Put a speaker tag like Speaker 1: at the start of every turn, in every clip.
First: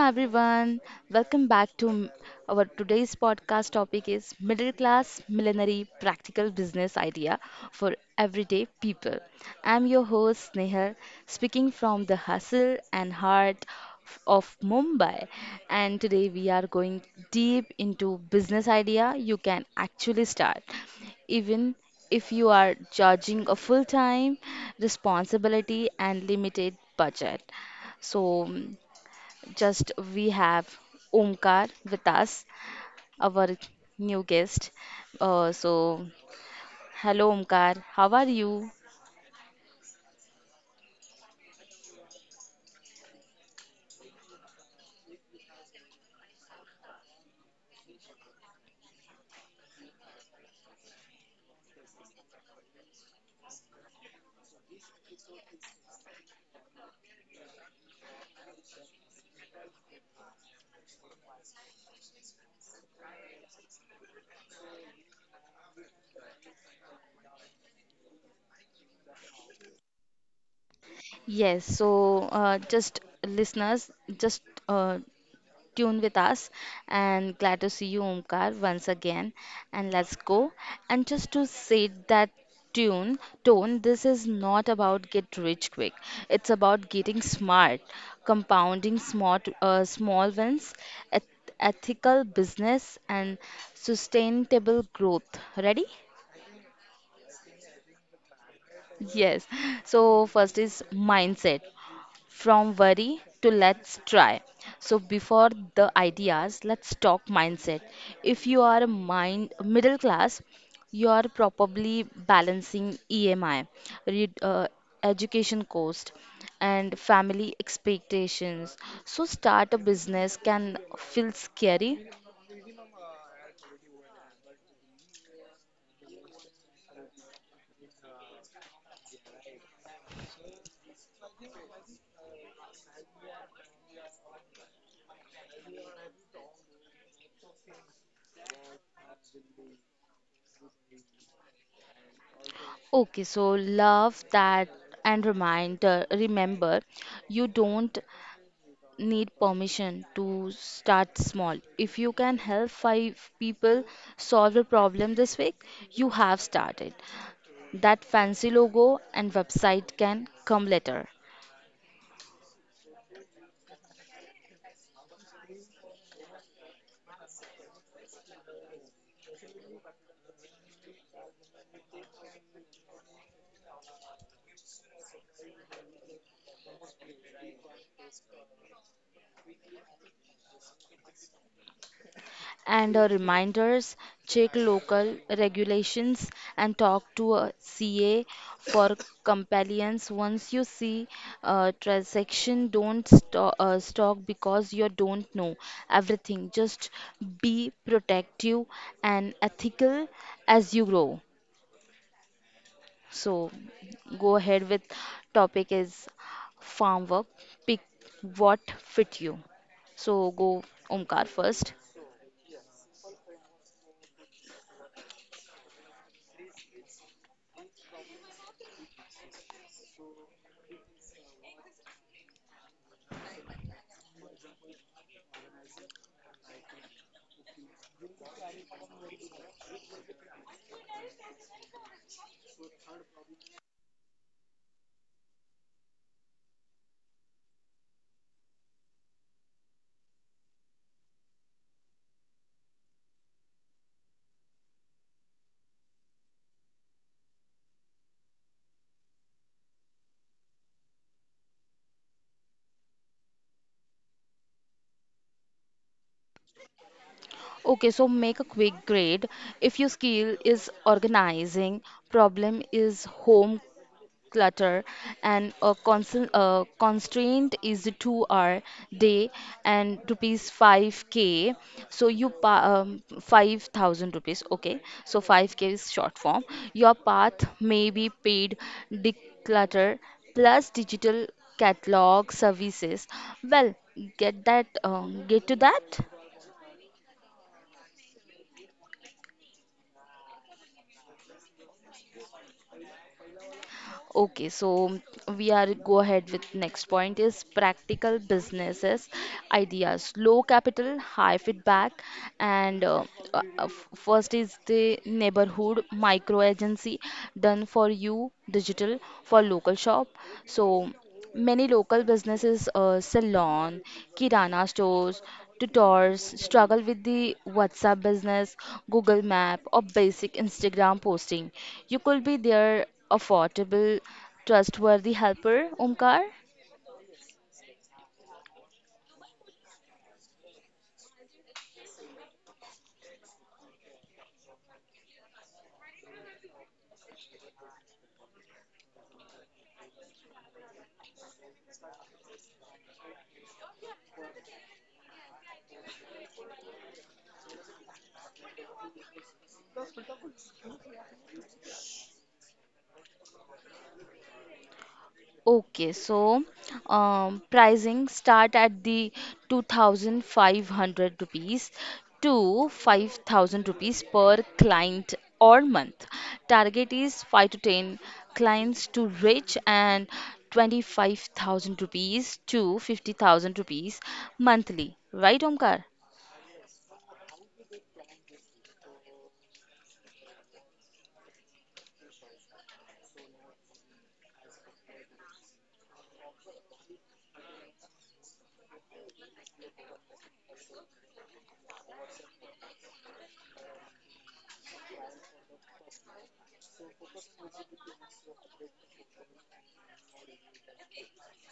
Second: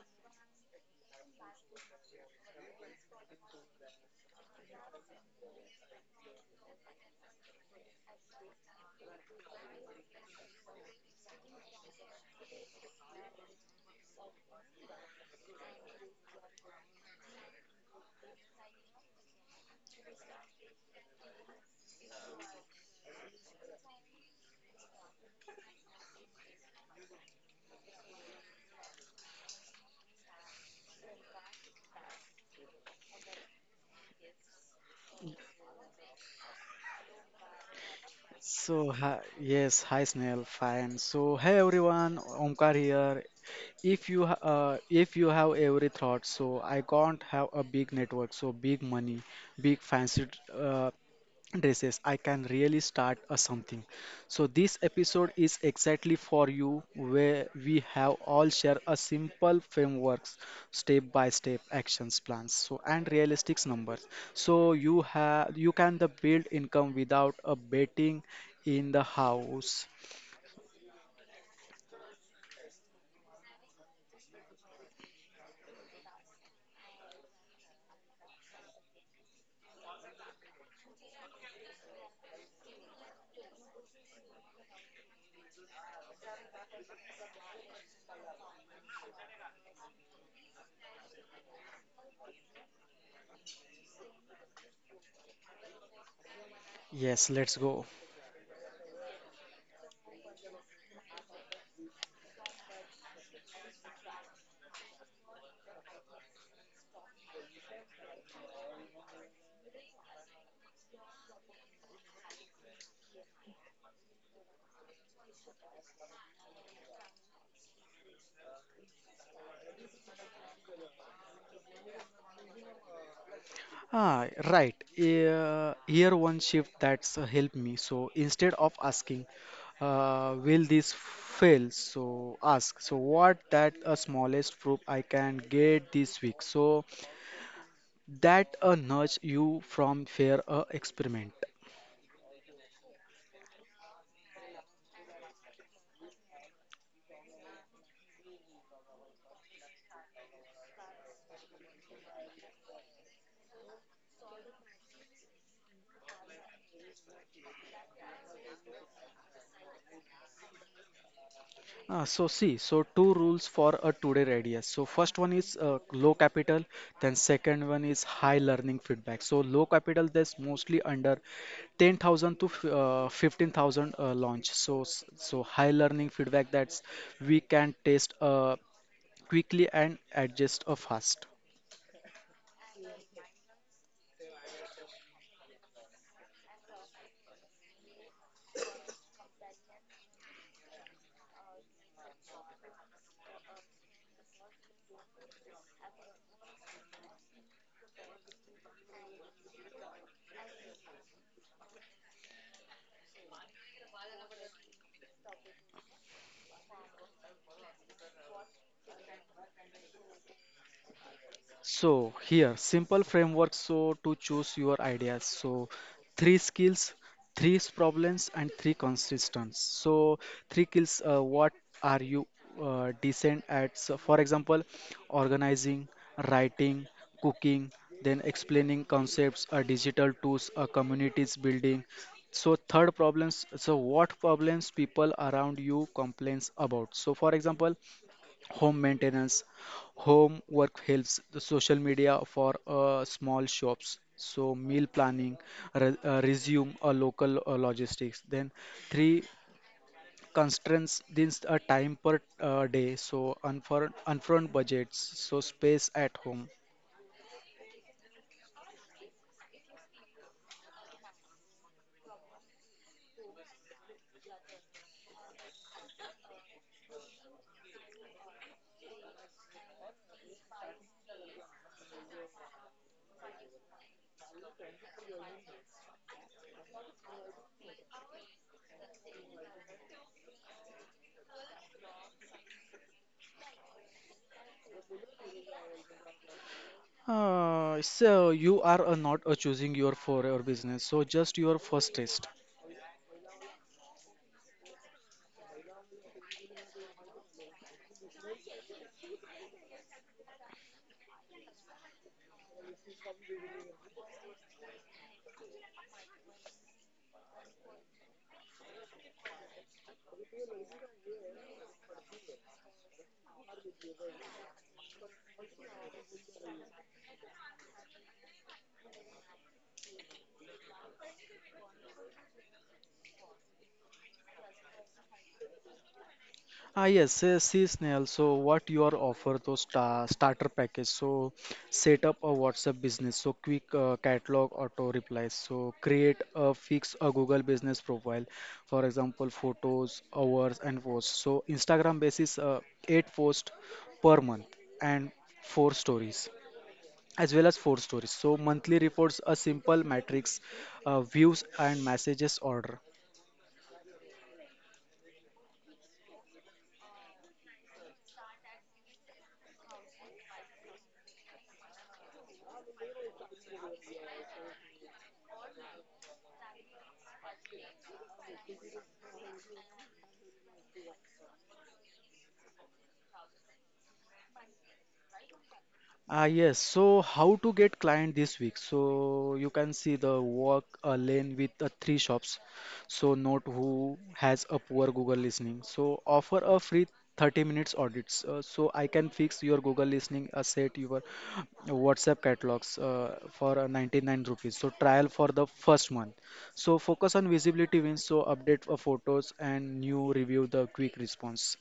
Speaker 1: everyone. Welcome back to m- Our today's podcast topic is middle class millenary practical business idea for everyday people. I'm your host Snehal, speaking from the hustle and heart of Mumbai, and today we are going deep into business idea you can actually start, even if you are judging a full time responsibility and limited budget. So, just we have Omkar with us, our new guest. Uh, so, Hello Omkar, how are
Speaker 2: So, hi,
Speaker 1: you?
Speaker 2: yes, hi Snail, fine. So, hey everyone, Omkar here. If you have every thought, so I can't have a big network, so big money, big fancy, uh, dresses I can really start a something. So this episode is exactly for you where we have all share a simple frameworks, step by step actions plans, so and realistic numbers, so you can the build income without a betting in the house.
Speaker 1: Yes, just listeners, just uh, tune with us. And glad to see you, Omkar, once again. And let's go. And just to set that tune tone, this is not about get rich quick. It's about getting smart, compounding smart small wins, ethical business, and sustainable growth. Ready?
Speaker 2: Yes, let's go.
Speaker 1: Yes. So first is mindset. From worry to let's try. So before the ideas, let's talk mindset. If you are a mind middle class, you are probably balancing EMI, re- uh, education cost, and family expectations. So start a business can feel scary.
Speaker 2: Ah, right. Here one shift that's helped me. So instead of asking, will this fail? So ask, so what that a smallest proof I can get this week? So that nudge you from fear experiment.
Speaker 1: Okay, so love that, and remind remember you don't need permission to start small. If you can help five people solve a problem this week, you have started. That fancy logo and website can come later.
Speaker 2: So see, so two rules for a today radius. So first one is low capital, then second one is high learning feedback. So low capital that's mostly under 10,000 to 15,000 launch. So, so high learning feedback that's we can test quickly and adjust fast.
Speaker 1: And reminders, check local regulations and talk to a CA for compliance. Once you see a transaction, don't stock because you don't know everything. Just be protective and ethical as you grow. So, go ahead with topic is farm work. Pick what fit you. So, go Omkar first.
Speaker 2: So here, simple framework so to choose your ideas. So three skills, three problems, and three consistence. So three skills. What are you decent at? So for example, organizing, writing, cooking, then explaining concepts, digital tools, communities building. So third problems. So what problems people around you complains about? So for example, home maintenance, home work helps the social media for small shops, so meal planning, resume a local logistics, then three constraints, this a time per day, so unfurn unfurled budgets, so space at home.
Speaker 1: Okay, so make a quick grade. If your skill is organizing, problem is home clutter, and a constant constraint is the 2 hour day and rupees 5k. So you pa 5,000 rupees. Okay, so 5k is short form. Your path may be paid declutter plus digital catalog services. Well, get to that.
Speaker 2: So you are not choosing your for your business, so just your first test.
Speaker 1: Okay, so we are go ahead with next point is practical businesses ideas. Low capital, high feedback, and first is the neighborhood micro agency done for you digital for local shop. So, many local businesses, salon, kirana stores, tutors struggle with the WhatsApp business, Google Map, or basic Instagram posting. You could be their affordable, trustworthy helper, Omkar.
Speaker 2: Ah yes, see Snail. So what you are offer those starter package? So set up a WhatsApp business. So quick catalog auto replies. So create a fix a Google business profile. For example, photos, hours, and posts. So Instagram basis eight posts per month and four stories as well as four stories. So monthly reports a simple matrix, views and messages order.
Speaker 1: Okay, so pricing start at the 2,500 rupees to 5,000 rupees per client or month. Target is 5 to 10 clients to reach and 25,000 rupees to 50,000 rupees monthly. Right, Omkar?
Speaker 2: Ah, yes. So, how to get client this week? So, you can see the walk a lane with three shops. So, note who has a poor Google listening. So, offer a free 30 minutes audits. So, I can fix your Google listening asset, your WhatsApp catalogs for 99 rupees. So, trial for the first month. So, focus on visibility wins. So, update for photos and new review the quick response.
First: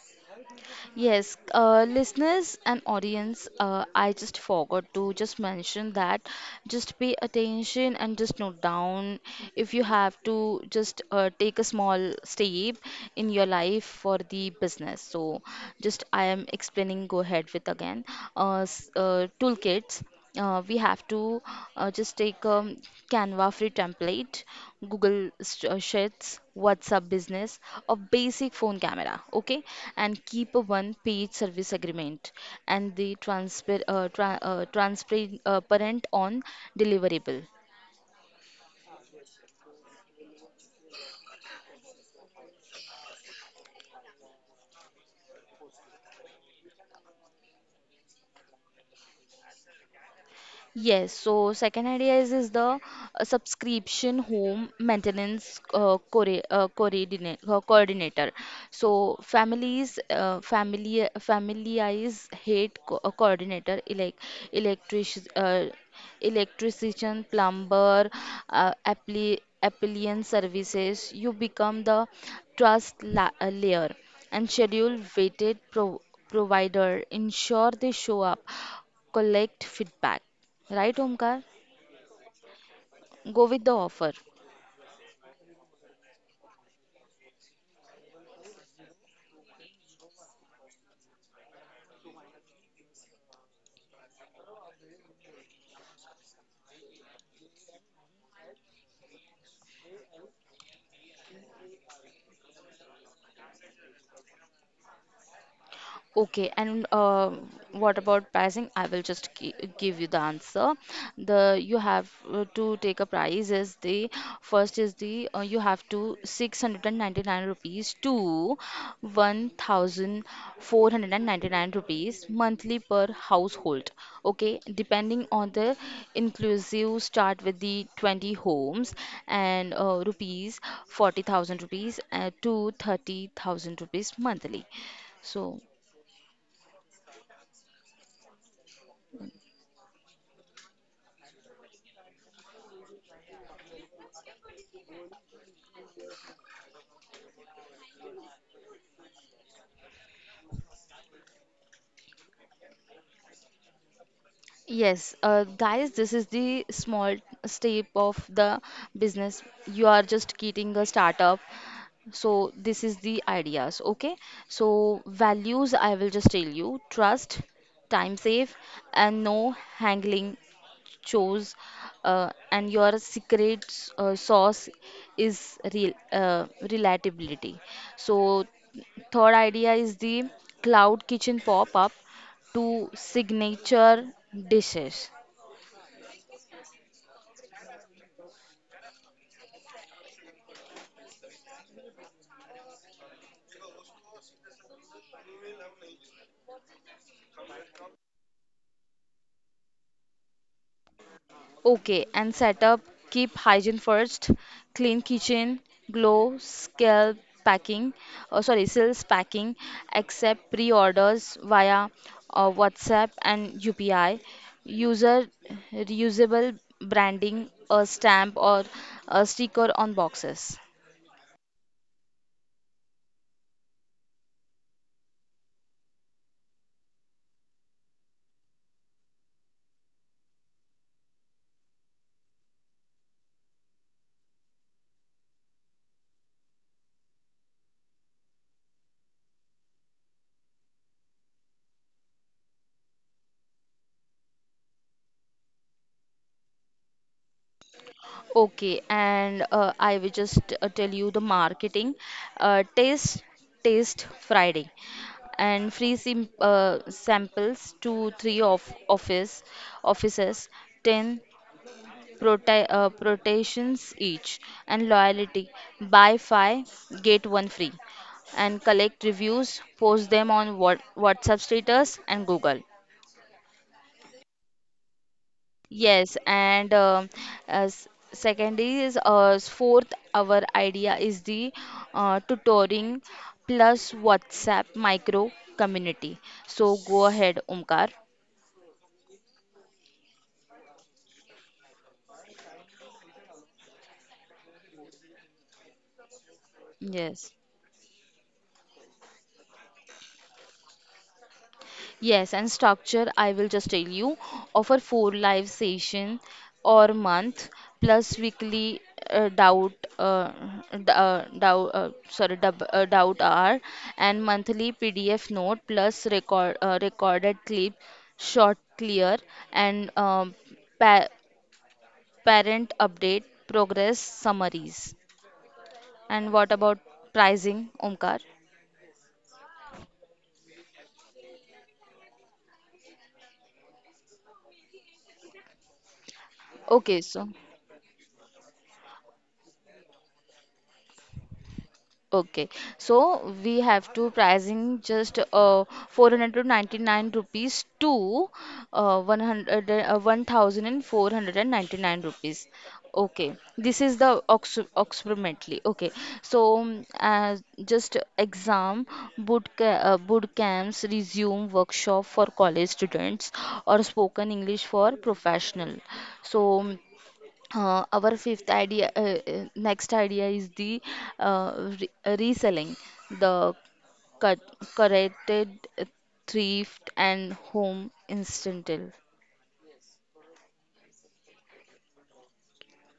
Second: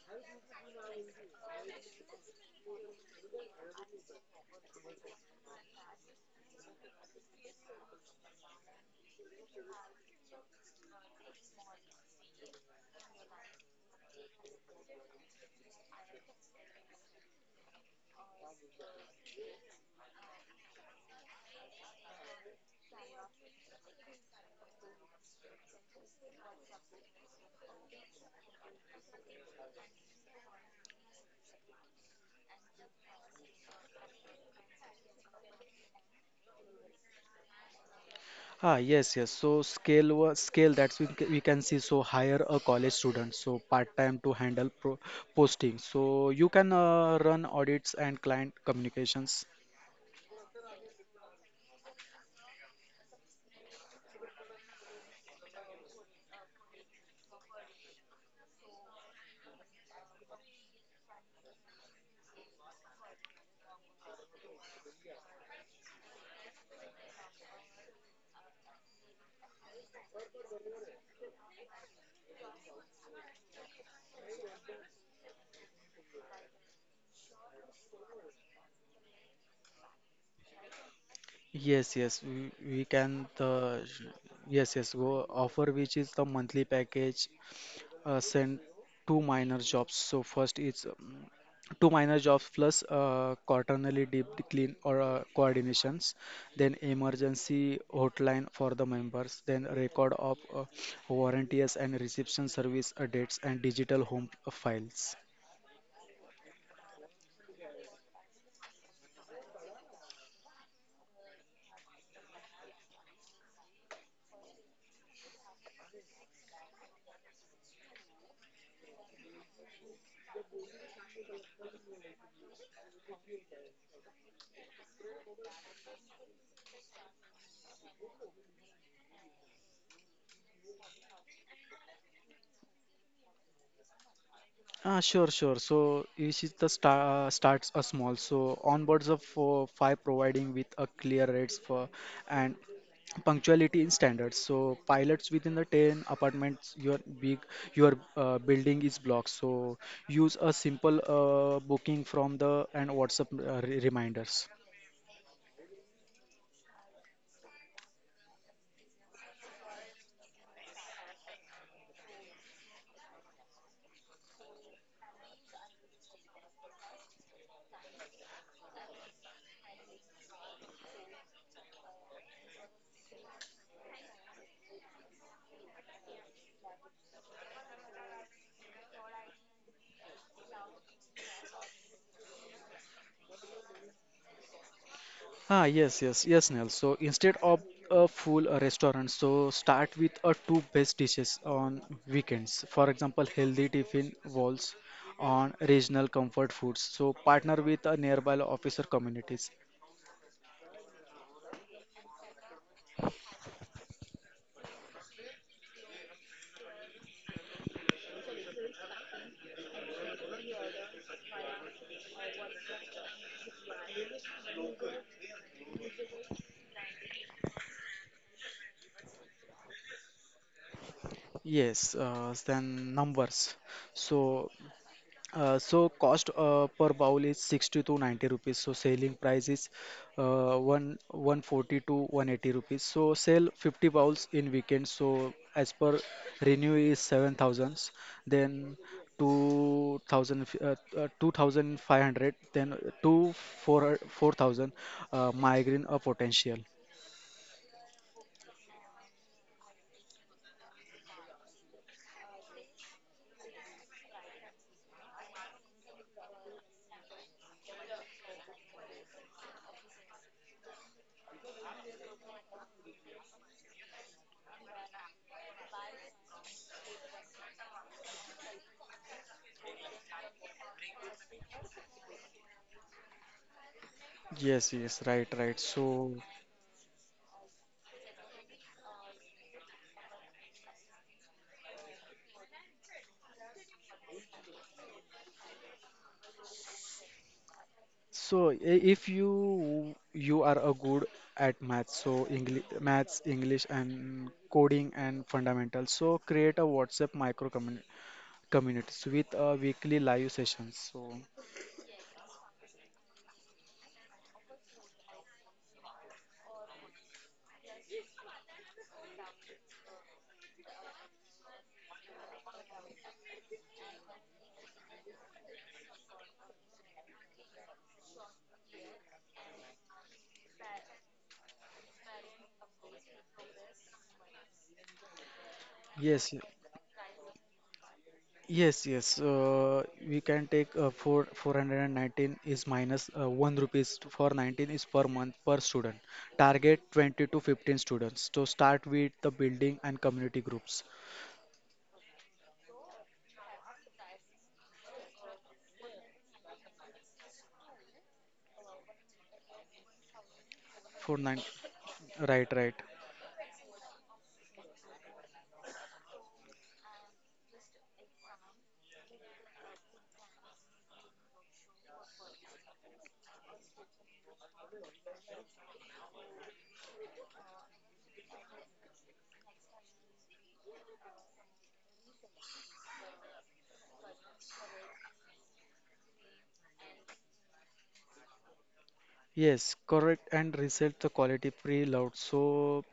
Speaker 1: Yes, listeners and audience, I just forgot to just mention that. Just pay attention and just note down if you have to just take a small step in your life for the business. So, just I am explaining, go ahead with again. Toolkits we have to just take a Canva free template, Google Sheets, WhatsApp Business, a basic phone camera, okay, and keep a one-page service agreement and the transparent parent on deliverable.
Speaker 2: Ah, yes, yes. Scale that's we can see, so hire a college student so part time to handle pro posting. So you can run audits and client communications.
Speaker 1: Yes, so second idea is the subscription home maintenance coordinator. So families hate coordinator, electric, electrician, plumber, uh, appliance services. You become the trust la layer and schedule weighted provider. Ensure they show up, collect feedback. Right, Omkar?
Speaker 2: Yes, yes, we can
Speaker 1: Go with the
Speaker 2: the.
Speaker 1: offer.
Speaker 2: Yes, yes, go offer which is the monthly package sent two minor jobs. So first is two minor jobs plus quaternary deep clean or coordinations, then emergency hotline for the members, then record of warranties and reception service dates and digital home files.
Speaker 1: Okay, and what about pricing? I will just give you the answer. The you have to take a price is the first is the you have to 699 rupees to 1499 rupees monthly per household. Okay, depending on the inclusive start with the 20 homes and rupees 40,000 rupees to 30,000 rupees monthly.
Speaker 2: Ah, sure, sure.
Speaker 1: So
Speaker 2: So each is the starts a small. So onboards of five providing with a clear rates for and punctuality in standards, so pilots within the 10 apartments your big your building is blocked, so use a simple booking from the and whatsapp reminders.
Speaker 1: yes, guys, this is the small step of the business. You are just getting a startup. So, this is the ideas, okay? So, values I will just tell you: trust, time save, and no haggling chose, and your secret sauce is real relatability So, third idea is the cloud kitchen pop up to signature dishes.
Speaker 2: Ah yes yes yes Nell, so instead of a full restaurant, so start with a two best dishes on weekends, for example healthy tiffin walls on regional comfort foods, so partner with a nearby officer communities.
Speaker 1: Okay, and setup keep hygiene first, clean kitchen, glow, scale packing, sorry, sales packing, accept pre orders via WhatsApp and UPI, user reusable branding, a stamp or a sticker on boxes.
Speaker 2: Yes, then numbers. So so cost per bowl is 60 to 90 rupees. So selling price is one 140 to 180 rupees. So sell 50 bowls in weekend. So as per renew is 7000s. Then 2,000, 2,500. Then two four 4,000 migraine a potential.
Speaker 1: Okay, and I will just tell you the marketing. Uh, taste, taste Friday, and free samples to three of offices, 10 rotations each, and loyalty buy five get one free, and collect reviews, post them on whatsapp status and google.
Speaker 2: Yes, yes, right, right. So.
Speaker 1: Yes, and as second is fourth, our idea is the tutoring plus WhatsApp micro community. So go ahead, Omkar.
Speaker 2: So, if you are a good at math, so English, maths, English, and coding and fundamentals, so create a WhatsApp
Speaker 1: Yes,
Speaker 2: micro community communities with a weekly live sessions. So,
Speaker 1: yes, and structure, I will just tell you, offer four live session or month plus weekly doubt uh, d- doubt sorry dub, doubt hour and monthly PDF note plus recorded clip short clear and pa parent update progress summaries. And
Speaker 2: yes,
Speaker 1: what about pricing, Omkar?
Speaker 2: yes, yes. We can take four four hundred and nineteen is minus one rupees to- for 19 is per month per student. Target
Speaker 1: Okay, so.
Speaker 2: 20 to 15 students. So start with the building and community groups.
Speaker 1: Okay, so we have to pricing just 499 rupees to
Speaker 2: For nine,
Speaker 1: 1499 rupees.
Speaker 2: right, right.
Speaker 1: Okay, this is the ox approximately. Okay, so just exam boot, ca boot camps resume workshop for college students or spoken English for professional. So our fifth idea next idea is the uh, reselling the cut corrected uh, thrift and home instantal,
Speaker 2: Yes, correct, and reset the quality pre-load. So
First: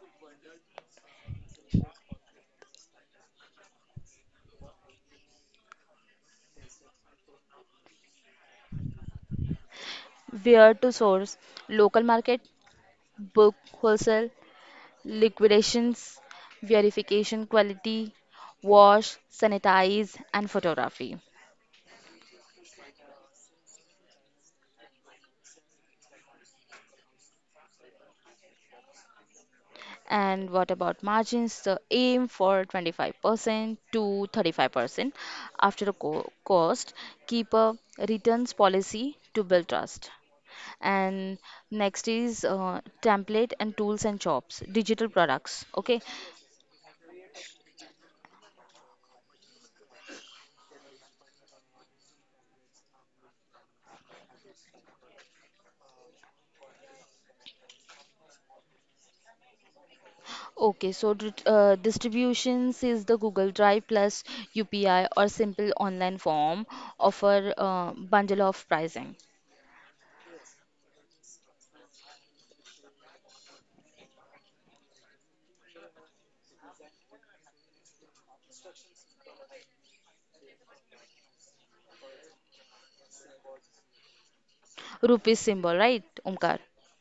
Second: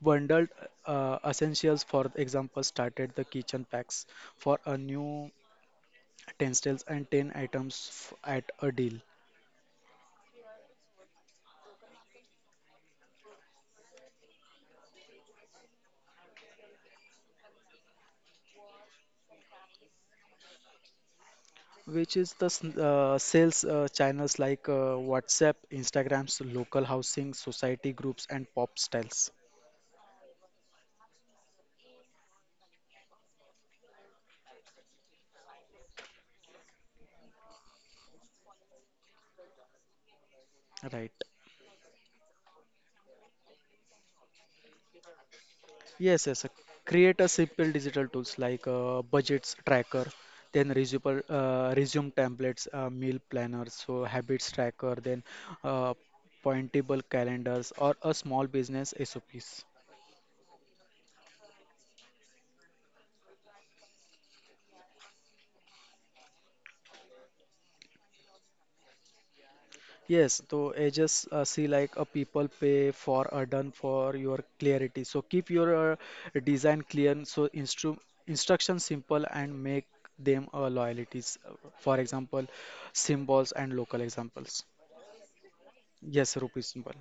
Speaker 2: bundled essentials, for example, started the kitchen packs for a new 10 sales and 10 items at a deal,
Speaker 1: where to source local market book wholesale liquidations, verification quality, wash sanitize and photography.
Speaker 2: which is the sales channels like WhatsApp, Instagrams, local housing, society groups, and pop styles.
Speaker 1: And what about margins? The aim for 25% to 35% after the cost. Keep a returns policy to build trust.
Speaker 2: Right.
Speaker 1: And next is template and tools and jobs, digital products. Okay.
Speaker 2: Yes, yes. Create a simple digital tools like budgets tracker, then resume templates, meal planners, so habits tracker, then uh, pointable calendars or a small business SOPs.
Speaker 1: Okay, so distributions is the Google Drive plus UPI or simple online form, offer bundle of pricing.
Speaker 2: Yes, so I just see like a people pay for a done for your clarity. So keep your design clear, so instructions simple and make them loyalties. For example, symbols and local examples.
Speaker 1: Rupees symbol, right,
Speaker 2: Yes,
Speaker 1: Omkar?
Speaker 2: rupees symbol.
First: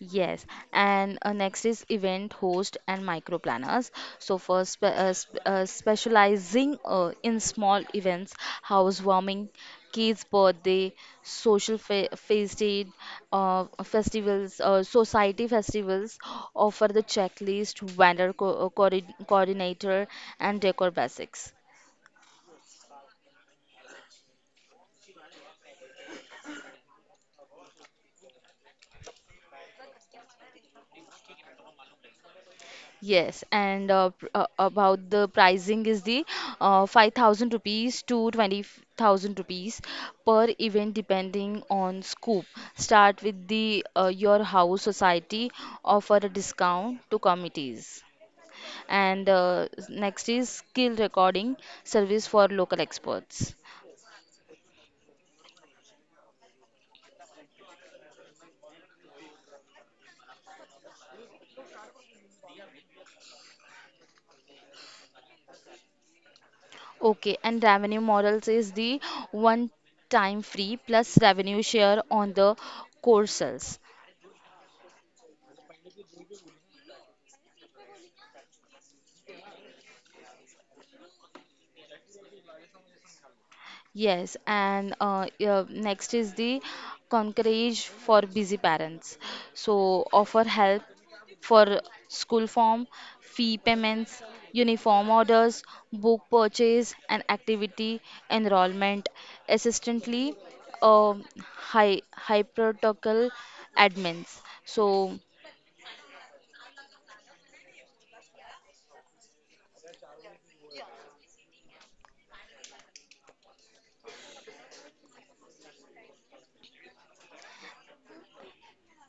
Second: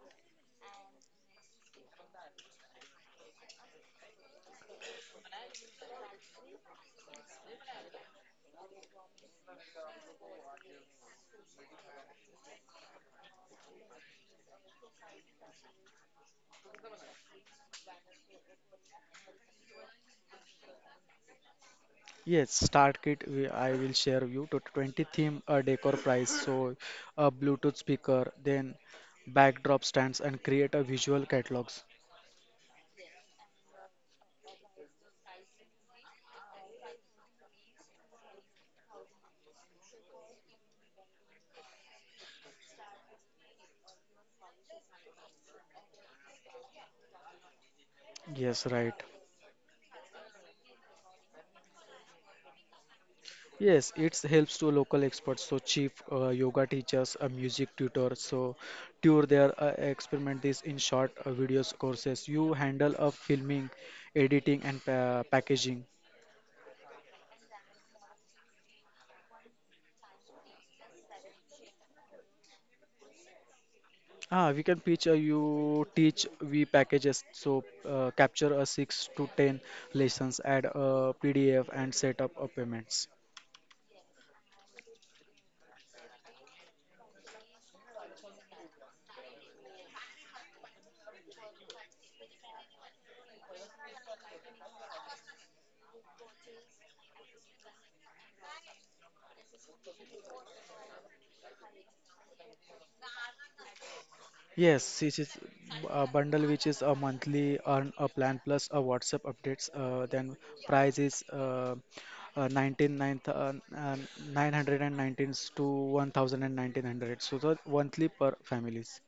Speaker 1: Yes, and next is event host and micro planners. So first specializing in small events, housewarming, kids' birthday, social fe feast aid, festivals, society festivals, offer the checklist, vendor coordinator, and decor basics.
Speaker 2: Yes, start kit. I will share you to 20 theme a decor price. So a Bluetooth speaker, then backdrop stands and create a visual catalogs.
Speaker 1: Yes, and about the pricing is the 5,000 rupees to 20,000 rupees per event depending on scope. Start with the your house society, offer a discount to committees.
Speaker 2: Yes, right.
Speaker 1: And next is skill recording service for local experts.
Speaker 2: Yes, it helps to local experts. So chief yoga teachers, a music tutor. So tour their experiment this in short videos courses. You handle of filming, editing and pa packaging.
Speaker 1: Okay, and revenue models is the one time free plus revenue share on the core sales.
Speaker 2: Ah, we can pitch you teach we packages, so capture a six to ten lessons, add a PDF and set up a payments.
Speaker 1: Yes, and next is the concierge for busy parents. So offer help for school form, fee payments, uniform orders, book purchase, and activity enrollment. Assistantly, um, hypertocal admins.
Speaker 2: Yes, this
Speaker 1: So
Speaker 2: is a bundle which is a monthly earn a plan plus a WhatsApp updates. Then price is 19 nine uh, uh, 919 to one thousand and nineteen hundred. So the monthly per families.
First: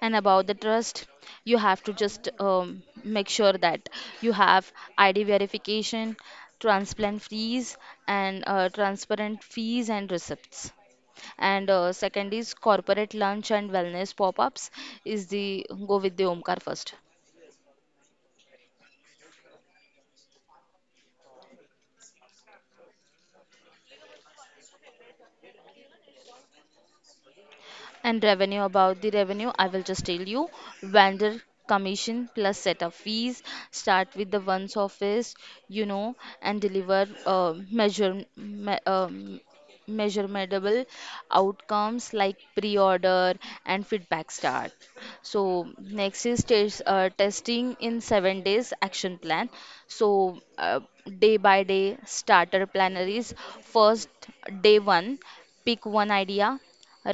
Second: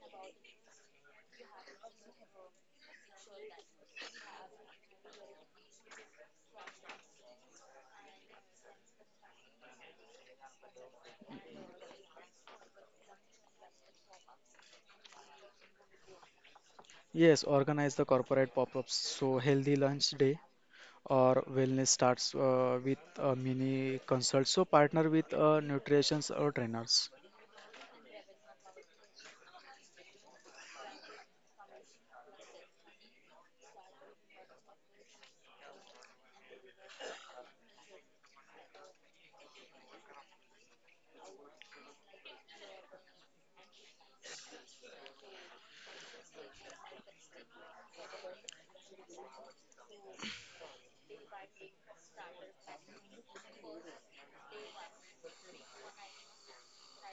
Speaker 1: and about the trust, you have to just make sure that you have id verification, transplant fees, and transparent fees and receipts. And second is corporate lunch and wellness pop-ups, is the go with the omkar first.
Speaker 2: Yes, organize the corporate pop-ups. So healthy lunch day or wellness starts with a mini consult. So partner with nutritionists or trainers.
Speaker 1: And revenue, about the revenue, I will just tell you vendor commission plus setup fees. Start with the one's office, you know, and deliver measurable outcomes like pre-order and feedback start. So next is testing in 7 days action plan. So day by day starter planner is first, day one, pick one idea,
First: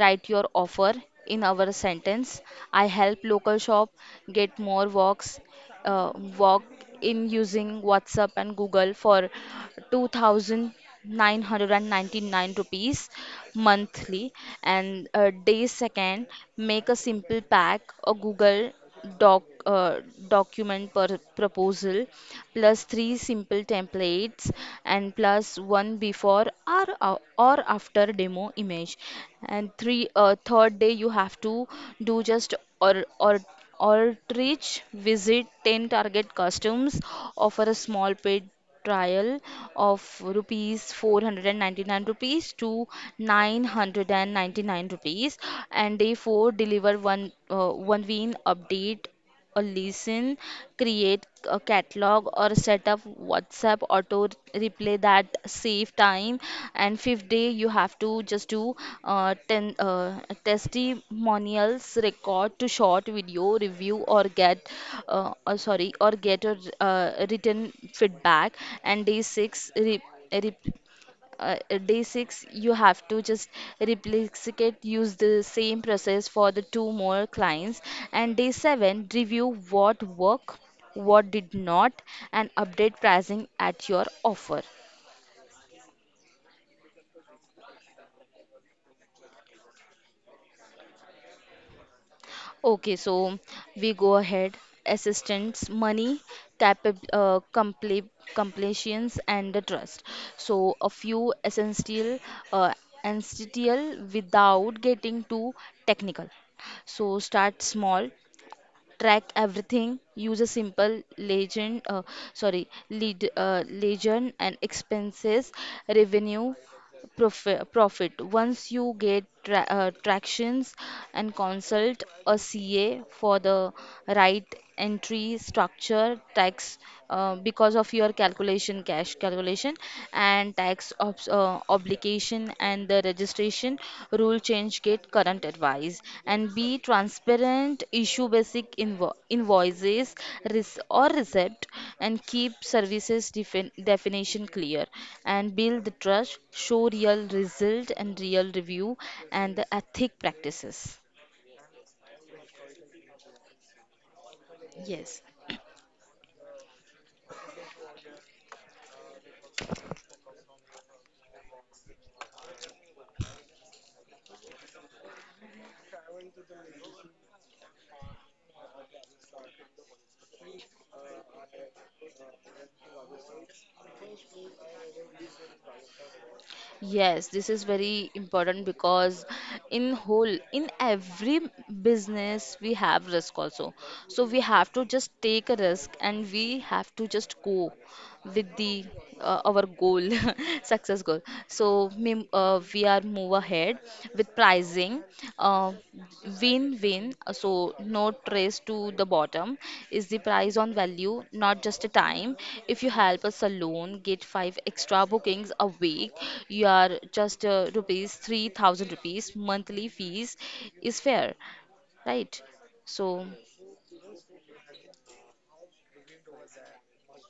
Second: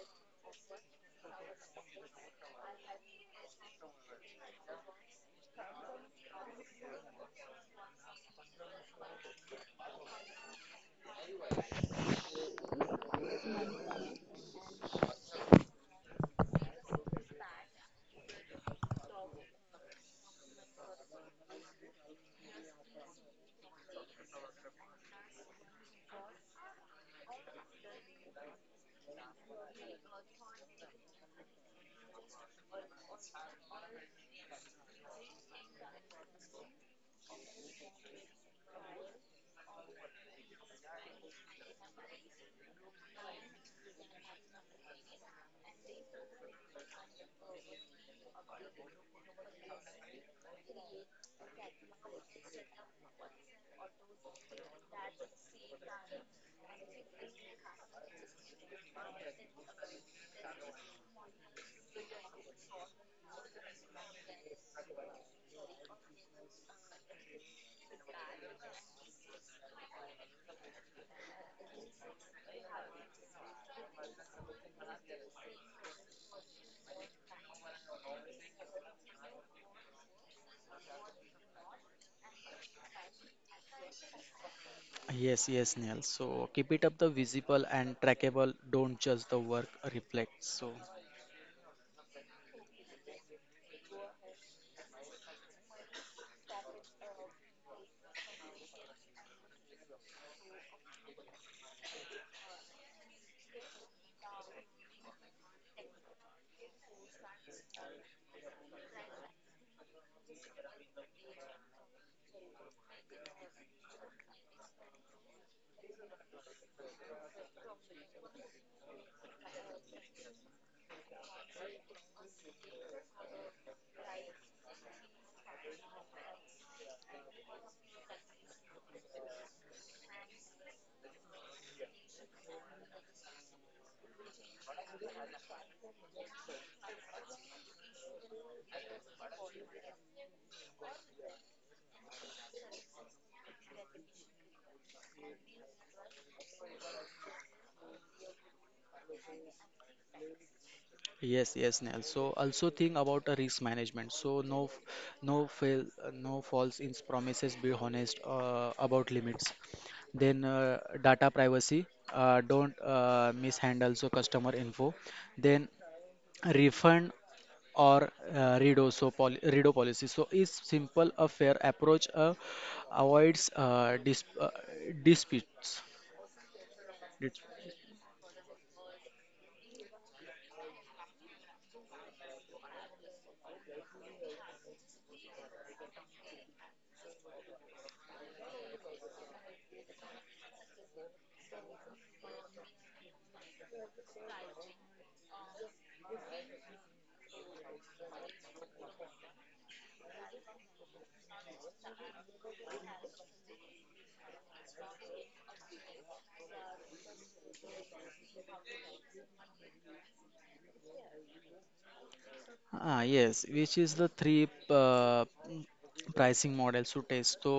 Speaker 1: write your offer in our sentence. I help local shop get more walks, uh, walk in using WhatsApp and Google for 2,999 rupees monthly. And day second, make a simple pack or Google doc, uh, document per proposal plus three simple templates and plus one before or after demo image. And three third day you have to do just or outreach visit 10 target customers, offer a small paid trial of rupees 499 rupees to 999 rupees. And day 4, deliver one win update, a lesson, create a catalog or set up whatsapp auto play that save time. And fifth day, you have to just do testimonials, record to short video, review, or get a written feedback. And rep, uh, day six you have to just replicate, use the same process for the two more clients. And day seven, review what worked, what did not, and update pricing at your offer.
Speaker 2: Yes, yes, Neil. So keep it up the visible and trackable. Don't just the work reflect. So.
Speaker 1: Okay, so we go ahead. Assistance, money, capa compli completions, and the trust. So a few uh, essential without getting too technical. So start small, track everything, use a simple legend sorry lead legend and expenses, revenue, profit. Once you get tractions and consult a ca for the right entry structure tax, because of your calculation cash calculation and tax obligation and the registration rule change, get current advice, and be transparent, issue basic invoices or receipt, and keep services definition clear, and build the trust, show real result and real review, and the ethic practices.
Speaker 2: Yes, yes, Neil. So also think about a risk management. So no,
Speaker 1: Yes.
Speaker 2: no fail, no false in promises. Be honest about limits. Then data privacy. Don't mishandle so customer info. Then refund or redo so pol redo policy, so is simple a fair approach avoids disputes.
Speaker 1: Yes, this is
Speaker 2: Dis-
Speaker 1: very important because in every business, we have risk also. So we have to just take a risk and we have to just go with the our goal, success goal. We are move ahead with pricing, uh, win win, so no trace to the bottom. Is the price on value, not just a time. If you help a salon get five extra bookings a week, you are just rupees 3000 rupees monthly fees. Is fair, right?
Speaker 2: ah yes,
Speaker 1: so
Speaker 2: which is the three pricing models to test. So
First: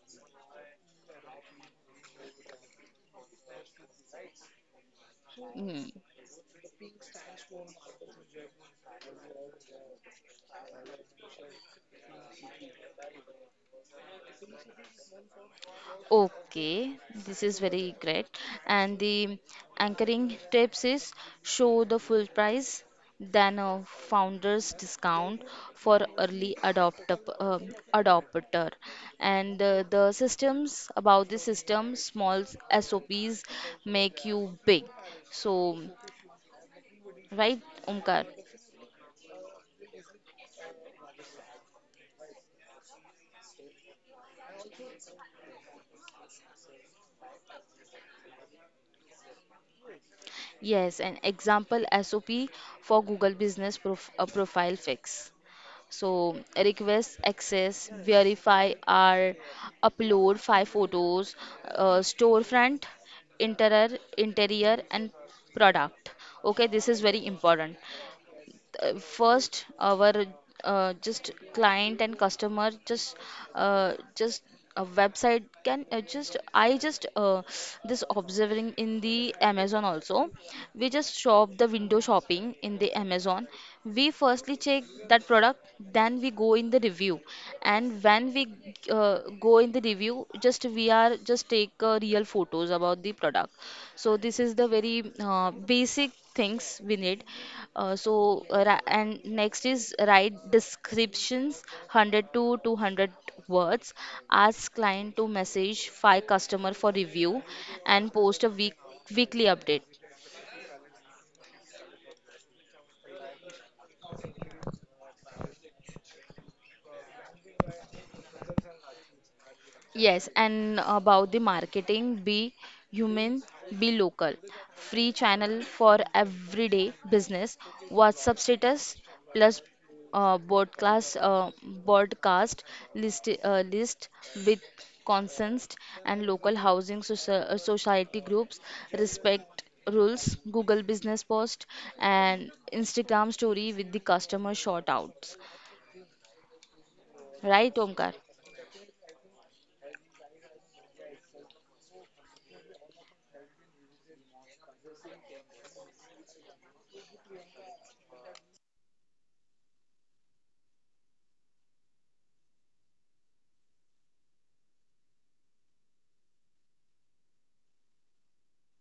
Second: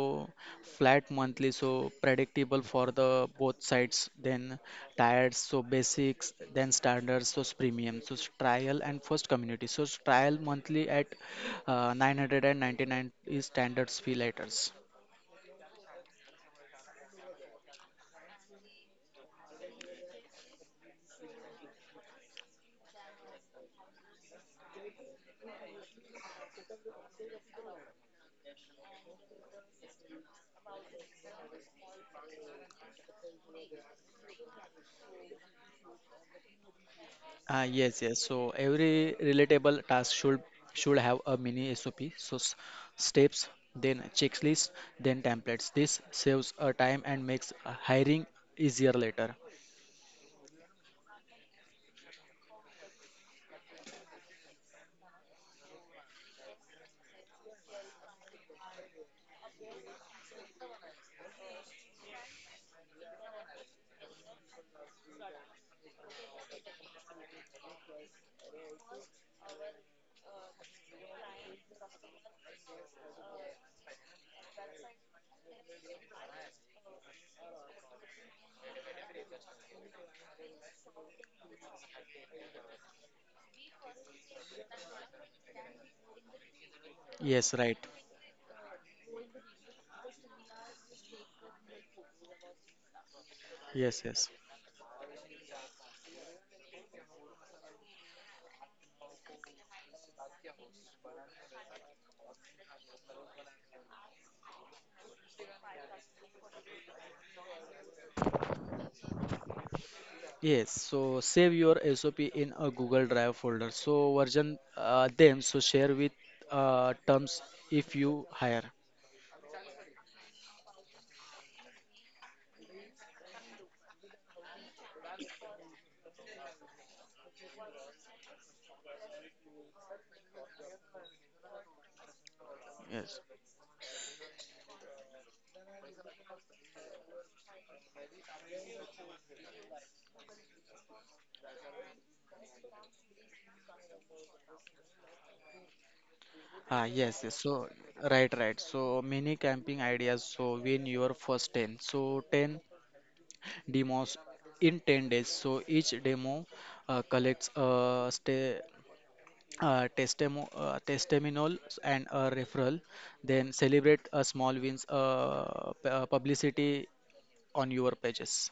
Speaker 2: flat monthly, so predictable for the both sides, then tiers, so
Speaker 1: mm.
Speaker 2: basics, then standards, so premium, so trial and first community, so trial monthly at 999 is standards fee letters.
Speaker 1: Okay, this is very great. And the anchoring tips is, show the full price than a founder's discount for early adopter, adopter. And the systems about the system, small SOPs make you big. So, right,
Speaker 2: Ah, yes,
Speaker 1: Omkar?
Speaker 2: yes. So every relatable task should have a mini SOP. So steps, then checklist, then templates. This saves time and makes hiring easier later.
Speaker 1: Yes, an example SOP for Google Business Profile Fix. So request access, verify or upload five photos, storefront, interior and product. Okay, this is very important. First our just client and customer, just a website can just I just this observing in the Amazon also. We just shop the window shopping in the Amazon. We firstly check that product, then we go in the review.
Speaker 2: Yes,
Speaker 1: And
Speaker 2: right.
Speaker 1: when we go in the review, just we are just take real photos about the product. So
Speaker 2: Yes,
Speaker 1: this is
Speaker 2: yes.
Speaker 1: the very basic things we need. And next is write descriptions 100 to 200 words. Ask client to message five customer for review and post a weekly update.
Speaker 2: Yes, so save your SOP in a Google Drive folder. So version them, so share with terms if you hire.
Speaker 1: Yes, and about the marketing, be human, be local. Free channel for everyday business. WhatsApp status plus uh, broadcast, uh, broadcast
Speaker 2: Yes.
Speaker 1: list with consensed and local housing society groups. Respect rules. Google business post and Instagram story with the customer shoutouts.
Speaker 2: Ah, yes, yes.
Speaker 1: Right,
Speaker 2: So,
Speaker 1: Omkar?
Speaker 2: right, right. So, many camping ideas. So, win your first 10. So, 10 demos in 10 days. So each demo collects a stay. Testimonial and a referral, then celebrate a small wins publicity on your pages.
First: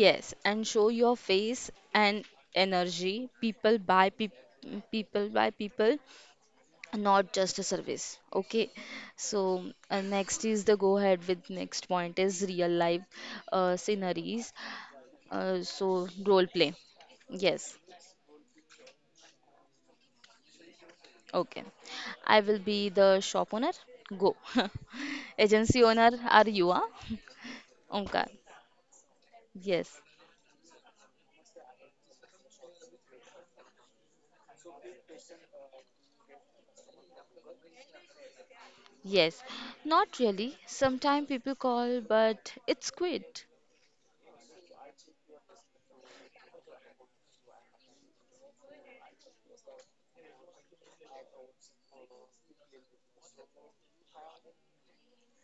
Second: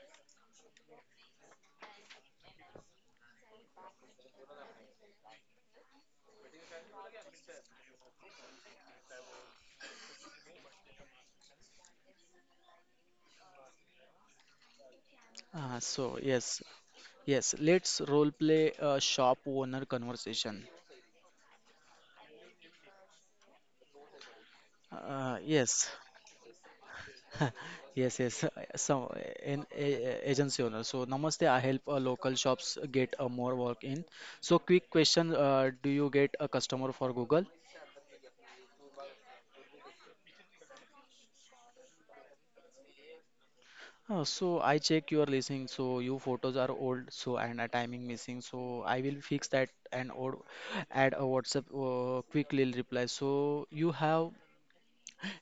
Speaker 1: Yes, and show your face and energy. People buy people, not just a service. Okay, so next is the go ahead with next point is real life sceneries. Uh,
Speaker 2: Uh,
Speaker 1: so
Speaker 2: so
Speaker 1: role
Speaker 2: yes,
Speaker 1: play.
Speaker 2: yes,
Speaker 1: Yes,
Speaker 2: let's role play a shop owner conversation.
Speaker 1: okay. I will be the shop owner. Go. Agency
Speaker 2: Yes.
Speaker 1: owner, are you? Huh?
Speaker 2: Yes,
Speaker 1: Omkar.
Speaker 2: yes. Some
Speaker 1: Yes.
Speaker 2: agency owner. So namaste. I help local shops get more work in. So quick question: Do you get a customer for Google?
Speaker 1: Yes, not really. Sometimes people call, but it's quit.
Speaker 2: So I check your listing. So you photos are old. So and a timing missing. So I will fix that and or add a WhatsApp quick little reply. So you have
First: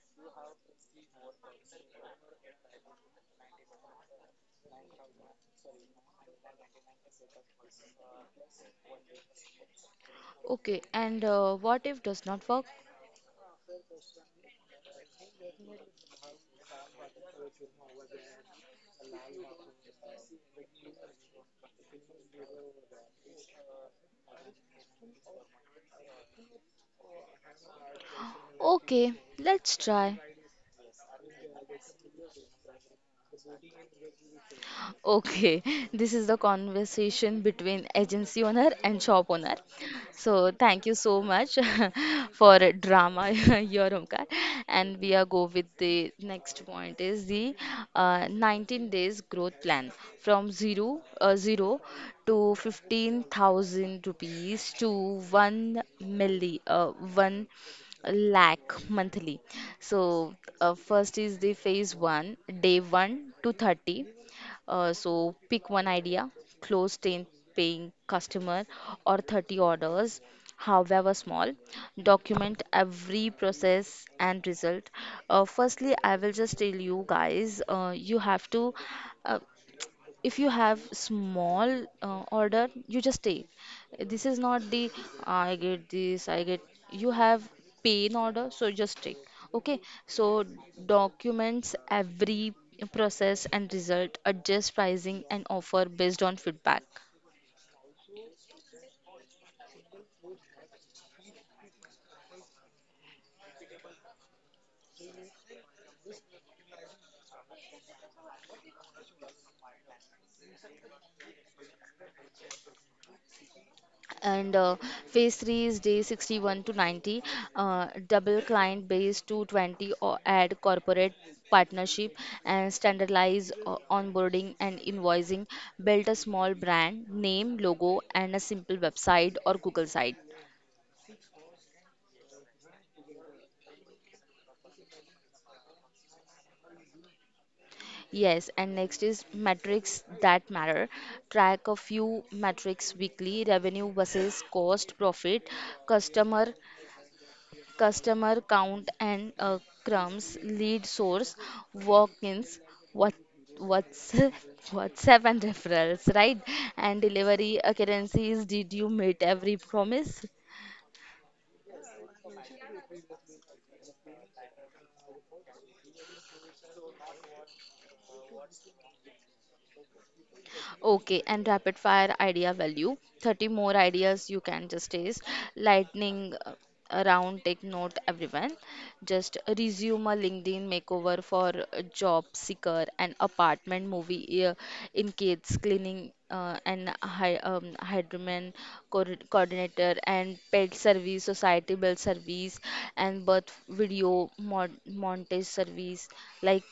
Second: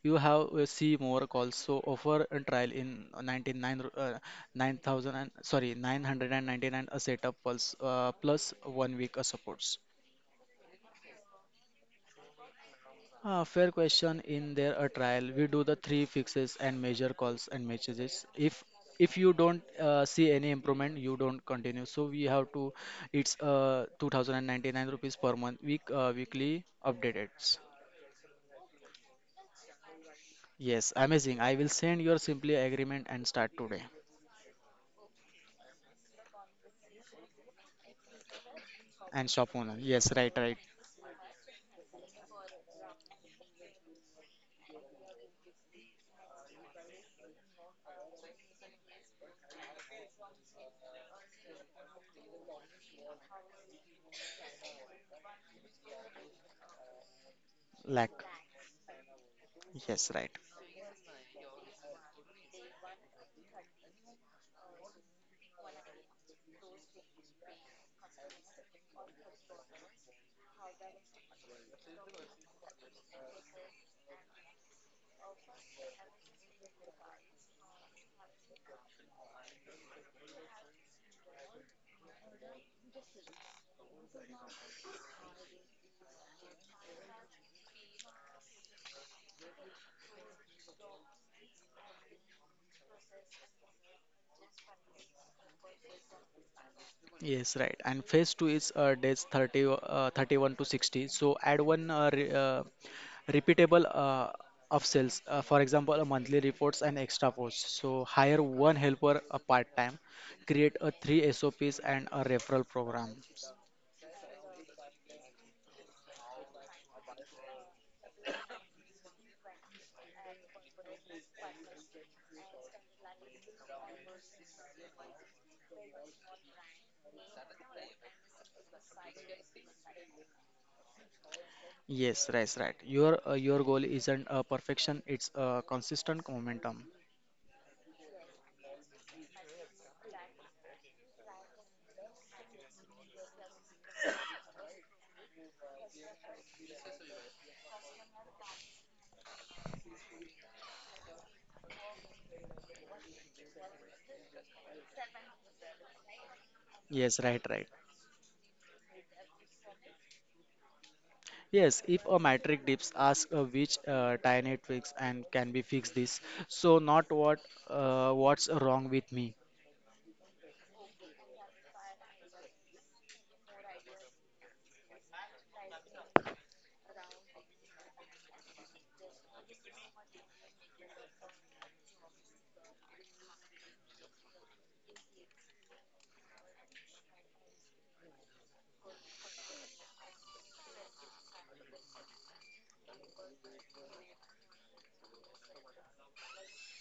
Speaker 2: You have C Mork also offer a trial in 99 9000 and sorry 999 a setup plus, plus 1 week of supports.
Speaker 1: Okay, and what if does not work?
Speaker 2: Fair question. In their a trial, we do the three fixes and major calls and messages. If you don't see any improvement, you don't continue. So we have to. It's 2099 rupees per month week weekly updates.
Speaker 1: Okay, let's try.
Speaker 2: Yes, amazing. I will send your simply agreement and start today.
Speaker 1: Okay, this is the conversation between agency owner and shop
Speaker 2: And shop
Speaker 1: owner.
Speaker 2: owner. Yes, right,
Speaker 1: So
Speaker 2: right.
Speaker 1: thank you so much for drama your Omkar. And we are go with the next point is the 19 days growth plan from zero to 15,000 rupees to 1
Speaker 2: Lack.
Speaker 1: lakh monthly. So
Speaker 2: Yes, right.
Speaker 1: first is the phase 1, day 1 to 30. So pick one idea, close 10 paying customer or 30 orders, however small. Document every process and result. Firstly, I will just tell you guys, you have to uh, if you have small order, you just take. This is not the I get this I get you have pain order, so just take. Okay, so documents every process and result, adjust pricing and offer based on feedback.
Speaker 2: Yes, right. And phase two is days 30, 31 to 60. So add one re repeatable of sales. For example, a monthly reports and extra posts. So hire one helper a part time. Create a three SOPs and a referral program.
Speaker 1: And phase 3 is day 61 to 90. Double client base to 20 or add corporate partnership, and standardize onboarding and invoicing. Build a small brand name logo and a simple website or Google site.
Speaker 2: Yes, right, right. Your goal isn't perfection. It's a consistent momentum.
Speaker 1: Yes, and next is metrics that matter. Track a few metrics: weekly revenue versus cost, profit, customer customer count, and crumbs, lead source, walk-ins, what what's WhatsApp and referrals, right? And
Speaker 2: Yes, right,
Speaker 1: delivery
Speaker 2: right.
Speaker 1: occurrences. Did you meet every promise?
Speaker 2: Yes, if a metric dips, ask which tiny tweaks and can be fixed this. So not what what's wrong with me.
Speaker 1: Okay, and rapid fire idea value. 30 more ideas you can just taste. Lightning around, take note, everyone. Just resume a LinkedIn makeover for a job seeker, an apartment movie in kids, cleaning and hydroman coordinator, and pet service, society bill service, and birth video montage service. Like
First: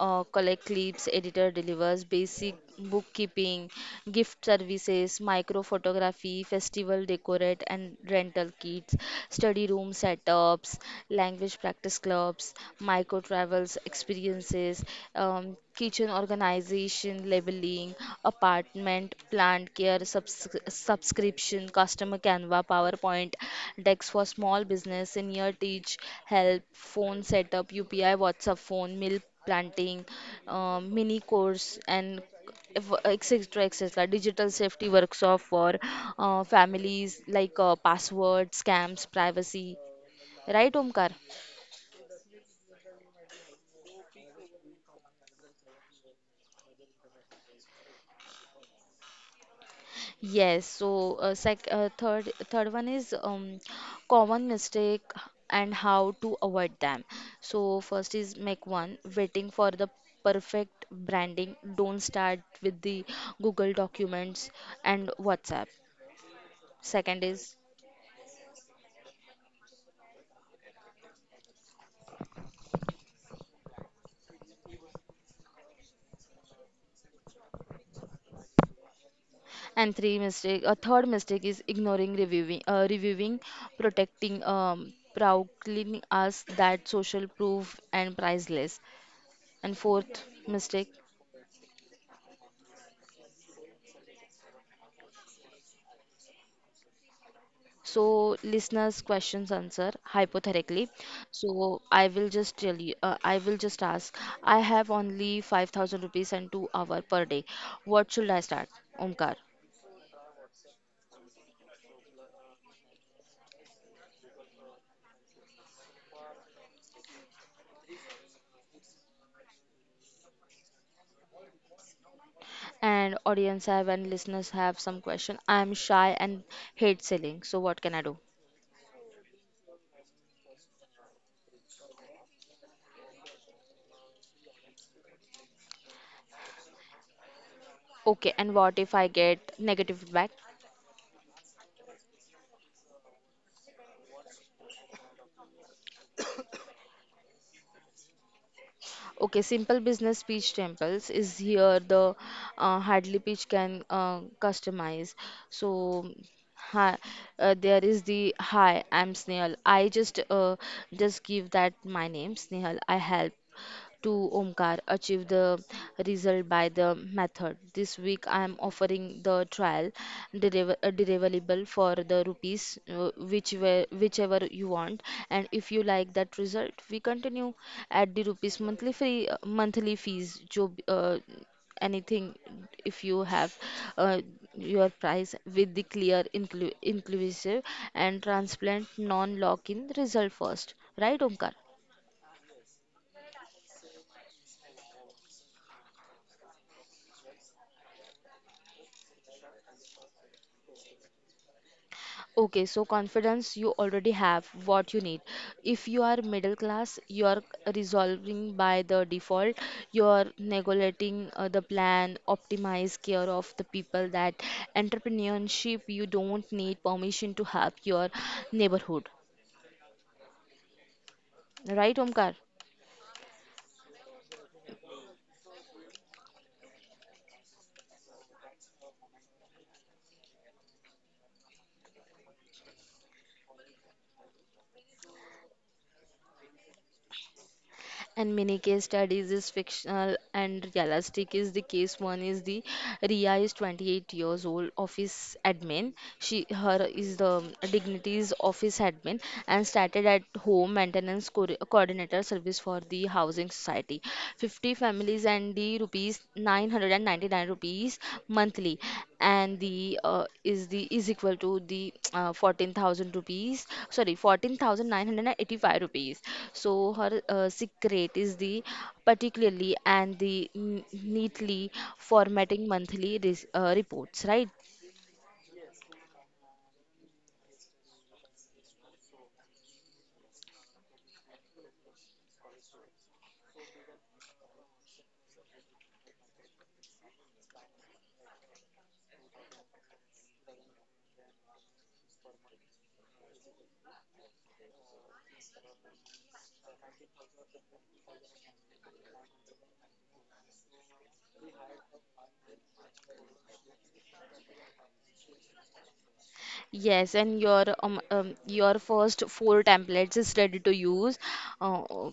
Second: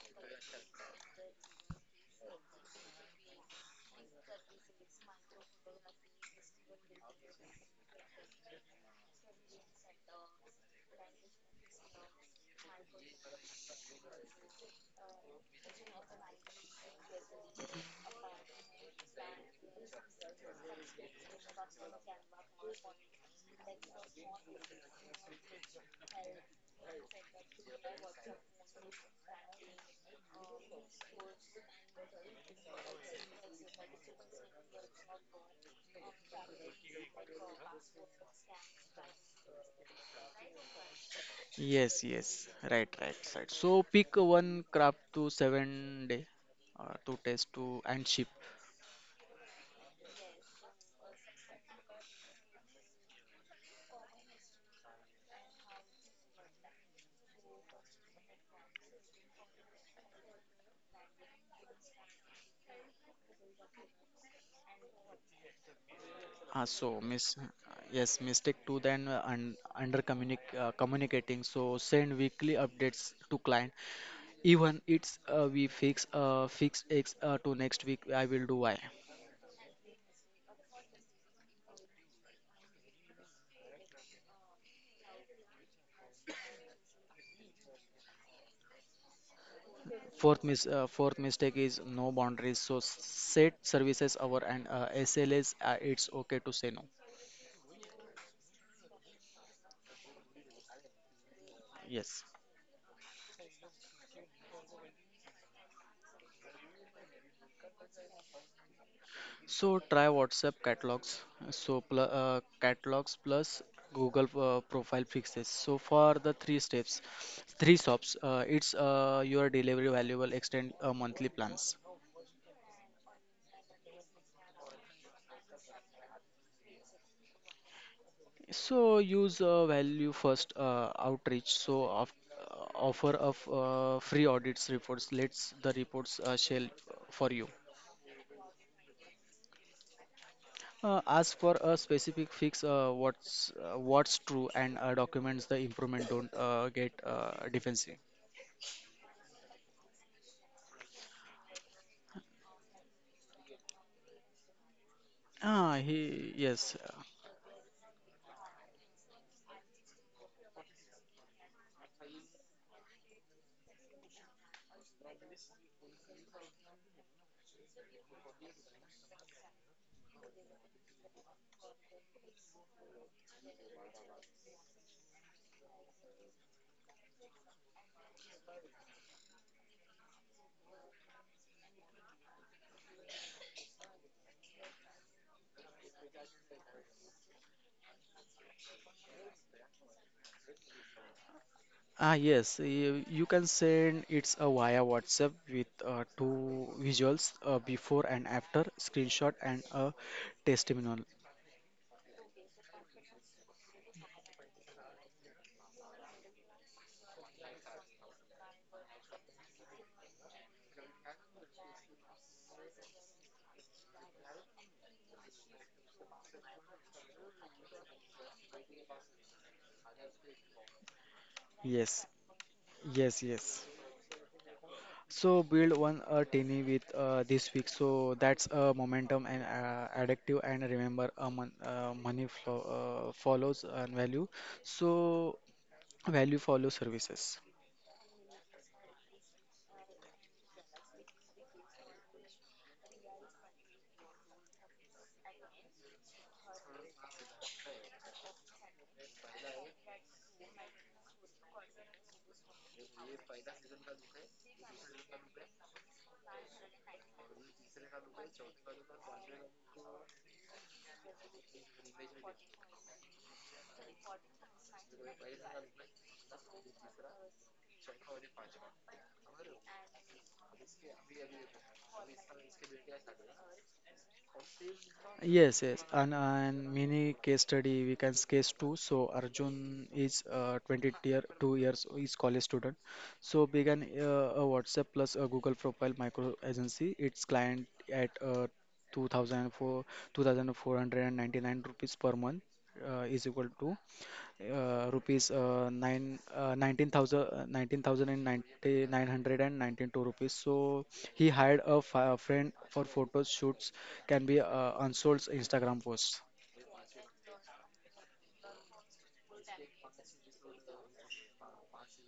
Speaker 1: collect clips, editor delivers basic bookkeeping, gift services, micro photography, festival decorate and rental kits, study room setups, language practice clubs, micro travels experiences, kitchen organization, labeling, apartment, plant care, subscription, customer Canva, PowerPoint, decks for small business, senior teach, help, phone setup, UPI, WhatsApp phone, milk planting, mini course, and etc. etc. Digital safety workshop for families like password, scams, privacy. Right, Omkar?
Speaker 2: Yes, yes, right, right, right. So pick one craft to 7 day to test to and ship.
Speaker 1: Yes. So, third one is common mistake and how to avoid them. So, first is make one waiting for the perfect branding. Don't start with the Google Documents and WhatsApp.
Speaker 2: Ah, so
Speaker 1: Second
Speaker 2: miss.
Speaker 1: is,
Speaker 2: Yes, mistake two, then under communicating. So send weekly updates to client. Even it's we fix fix X to next week. I will do Y.
Speaker 1: and three mistake, a third mistake is ignoring reviewing, reviewing, protecting, proudly us that social proof and priceless. And
Speaker 2: Fourth,
Speaker 1: fourth
Speaker 2: fourth
Speaker 1: mistake,
Speaker 2: mistake is no boundaries. So set services hour and SLAs. It's okay to say no.
Speaker 1: so listeners questions answer hypothetically. So
Speaker 2: Yes.
Speaker 1: I will just tell you, I will just ask. I have only 5,000 rupees and 2 hour per day. What should I start, Omkar?
Speaker 2: So try WhatsApp catalogs. So pl catalogs plus Google profile fixes. So for the three steps, three stops, it's your delivery valuable extend monthly plans.
Speaker 1: And audience have and listeners have some question. I am shy and hate selling. So what can I do?
Speaker 2: So use value first outreach. So of, offer of free audits reports. Let's the reports shell for you.
Speaker 1: Okay, and what if I get negative feedback?
Speaker 2: Ask for a specific fix, what's true, and documents the improvement. Don't get defensive.
Speaker 1: Okay, simple business pitch temples is here. The hardly pitch can customize. So,
Speaker 2: Ah, he yes.
Speaker 1: hi, there is the hi, I'm Snehal. I just give that My name Snehal. I help to Omkar achieve the result by the method. This week I am offering the trial deliverable for the rupees whichever you want. And if you like that result, we continue at the rupees monthly free monthly fees anything if you have uh, your price with the clear inclusive and transparent, non lock in, result first, right, Omkar?
Speaker 2: Ah, yes. You can send it's a via WhatsApp with two visuals, before and after, screenshot and a testimonial.
Speaker 1: Okay, so confidence, you already have what you need. If you are middle class, you are resolving by the default, you are negotiating the plan, optimize care of the people that entrepreneurship, you don't need permission to have your neighborhood.
Speaker 2: Yes,
Speaker 1: Right, Omkar?
Speaker 2: yes, yes. So build one teeny with this week. So that's momentum and addictive. And remember, money flow follows and value. So value follows services.
Speaker 1: And many case studies is fictional and realistic. Is the case one is the Ria. Is 28 years old office admin. She her Is the dignities office admin, and started at home maintenance coordinator service for the housing society 50 families, and the rupees 999 rupees monthly, and the is the is equal to the 14,000 rupees, sorry, 14,985 rupees. So her secret is the particularly and the neatly formatting monthly reports, right?
Speaker 2: Yes, yes, and mini case study we can case two. So Arjun is 20 year 2 years is college student. So began a WhatsApp plus a Google profile micro agency. Its client at 2004 2499 rupees per month is equal to rupees nine 19,000 19,990 rupees. So he hired a friend for photos shoots can be unsold Instagram posts.
Speaker 1: Yes, and your first four templates is ready to use. Uh, uh,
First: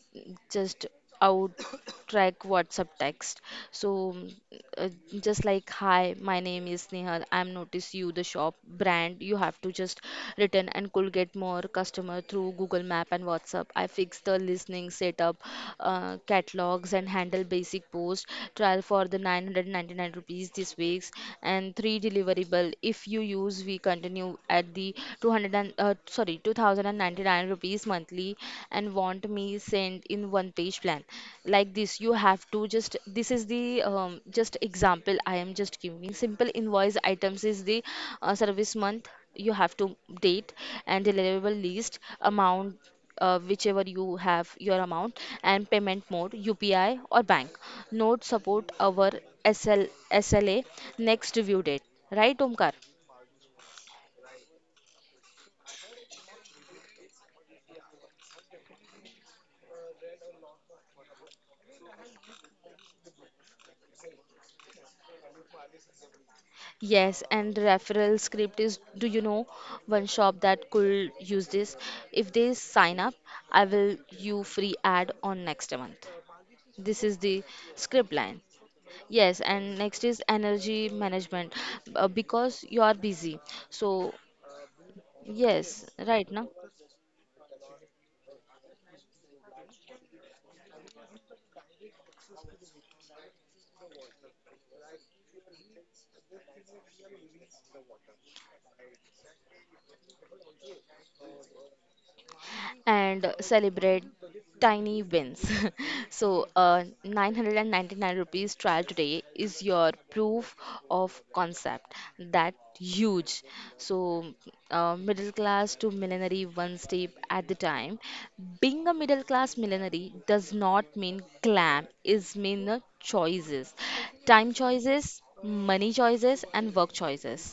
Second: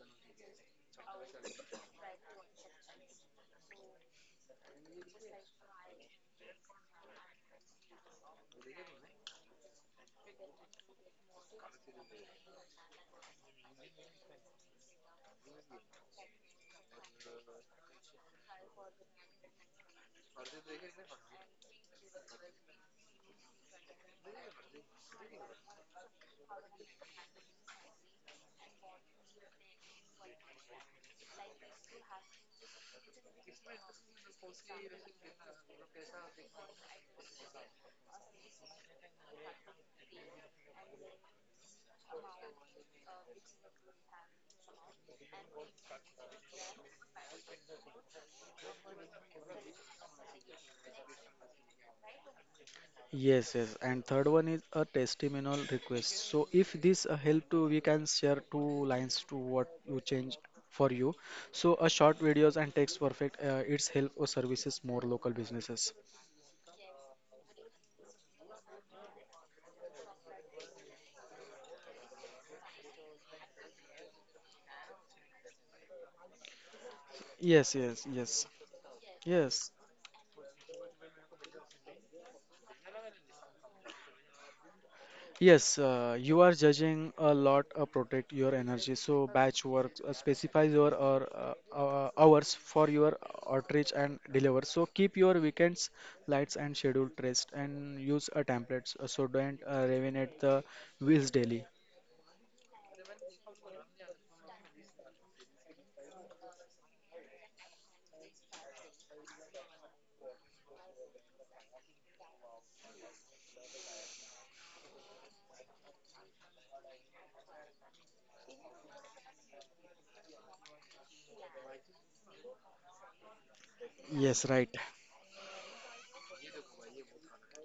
Speaker 1: just out track WhatsApp text. So uh, just like, hi, my name is Nehal. I'm notice you the shop brand. You have to just return and could get more customer through Google Map and WhatsApp. I fix the listening setup, catalogs and handle basic post trial for the 999 rupees this week's, and three deliverable if you use we continue at the 200 and, uh, sorry 2099 rupees monthly, and want me sent in one page plan like this. You have to just this is the just example I am just giving. Simple invoice items is the service month, you have to date and deliverable list, amount, whichever you have your amount, and payment mode UPI or bank. Note support our SL, SLA, next review date. Right, Omkar?
Speaker 2: Yes, yes. And third one is a testimonial request. So if this help to we can share two lines to what you change for you. So a short videos and text perfect. It's help or services more local businesses.
Speaker 1: Yes, and referral script is, do you know one shop that could use this? If they sign up, I will you free ad on next month. This is
Speaker 2: Yes,
Speaker 1: the
Speaker 2: yes, yes,
Speaker 1: script line.
Speaker 2: yes.
Speaker 1: Yes, and next is energy management, because you are busy. So,
Speaker 2: Yes,
Speaker 1: yes,
Speaker 2: you are
Speaker 1: right now.
Speaker 2: judging a lot protect your energy. So batch work specifies your or, hours for your outreach and deliver. So keep your weekends lights and schedule traced and use a templates. So don't revenate the wheels daily.
Speaker 1: And celebrate tiny wins. So, 999 rupees trial today is your proof of concept. That huge. So, middle class to millenary, one step at the time. Being a middle class millenary does not mean glam, is mean choices,
Speaker 2: Yes,
Speaker 1: time
Speaker 2: right.
Speaker 1: choices, money choices, and work choices.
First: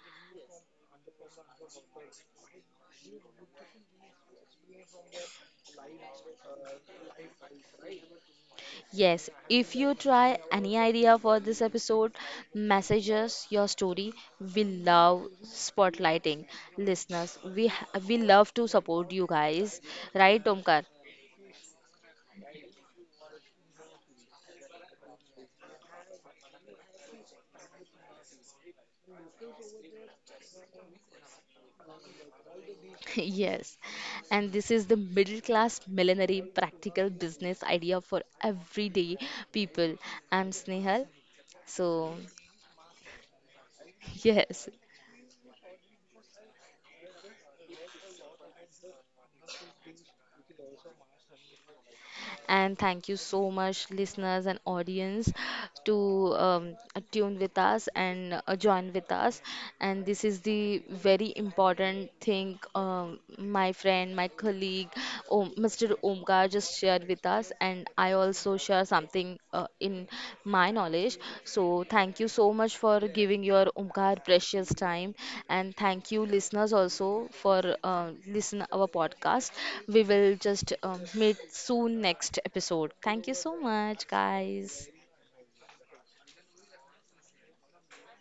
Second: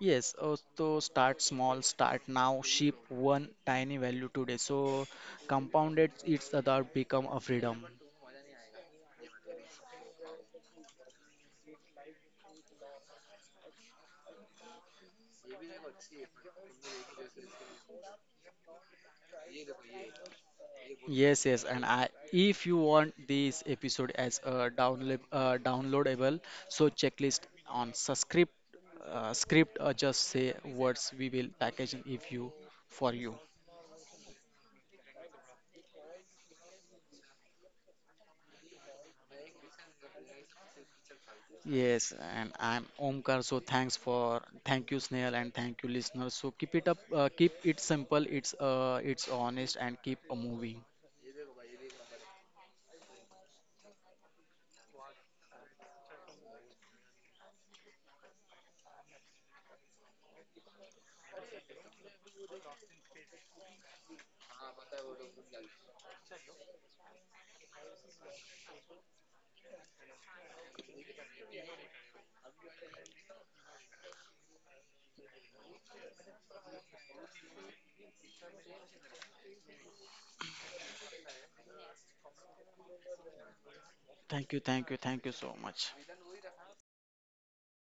Speaker 2: Yes, so start small, start now, ship one tiny value today. So compounded it's about become a freedom.
Speaker 1: Yes, if you try any idea for this episode, message us your story. We love spotlighting listeners. We love to support you guys, right, Omkar?
Speaker 2: Yes, yes, and I if you want this episode as a download downloadable, so checklist on subscript script or just say words we will packaging if you for you.
Speaker 1: Yes, and this is the middle class millinery practical business idea for everyday people. I'm Snehal, so
Speaker 2: Yes, and I'm Omkar. So thanks for
Speaker 1: yes,
Speaker 2: thank you Snail and thank you listeners. So keep it up, keep it simple. It's honest and keep moving.
Speaker 1: and thank you so much, listeners and audience, to um, tune with us and join with us. And this is the very important thing, my friend, my colleague, Mr. Omkar just shared with us, and I also to share something in my knowledge. So, thank you so much for giving your Omkar precious time, and thank you, listeners, also for uh, listen our podcast. We will just meet soon next episode. Thank you so much,
Speaker 2: Thank you, thank
Speaker 1: guys.
Speaker 2: you, thank you so much.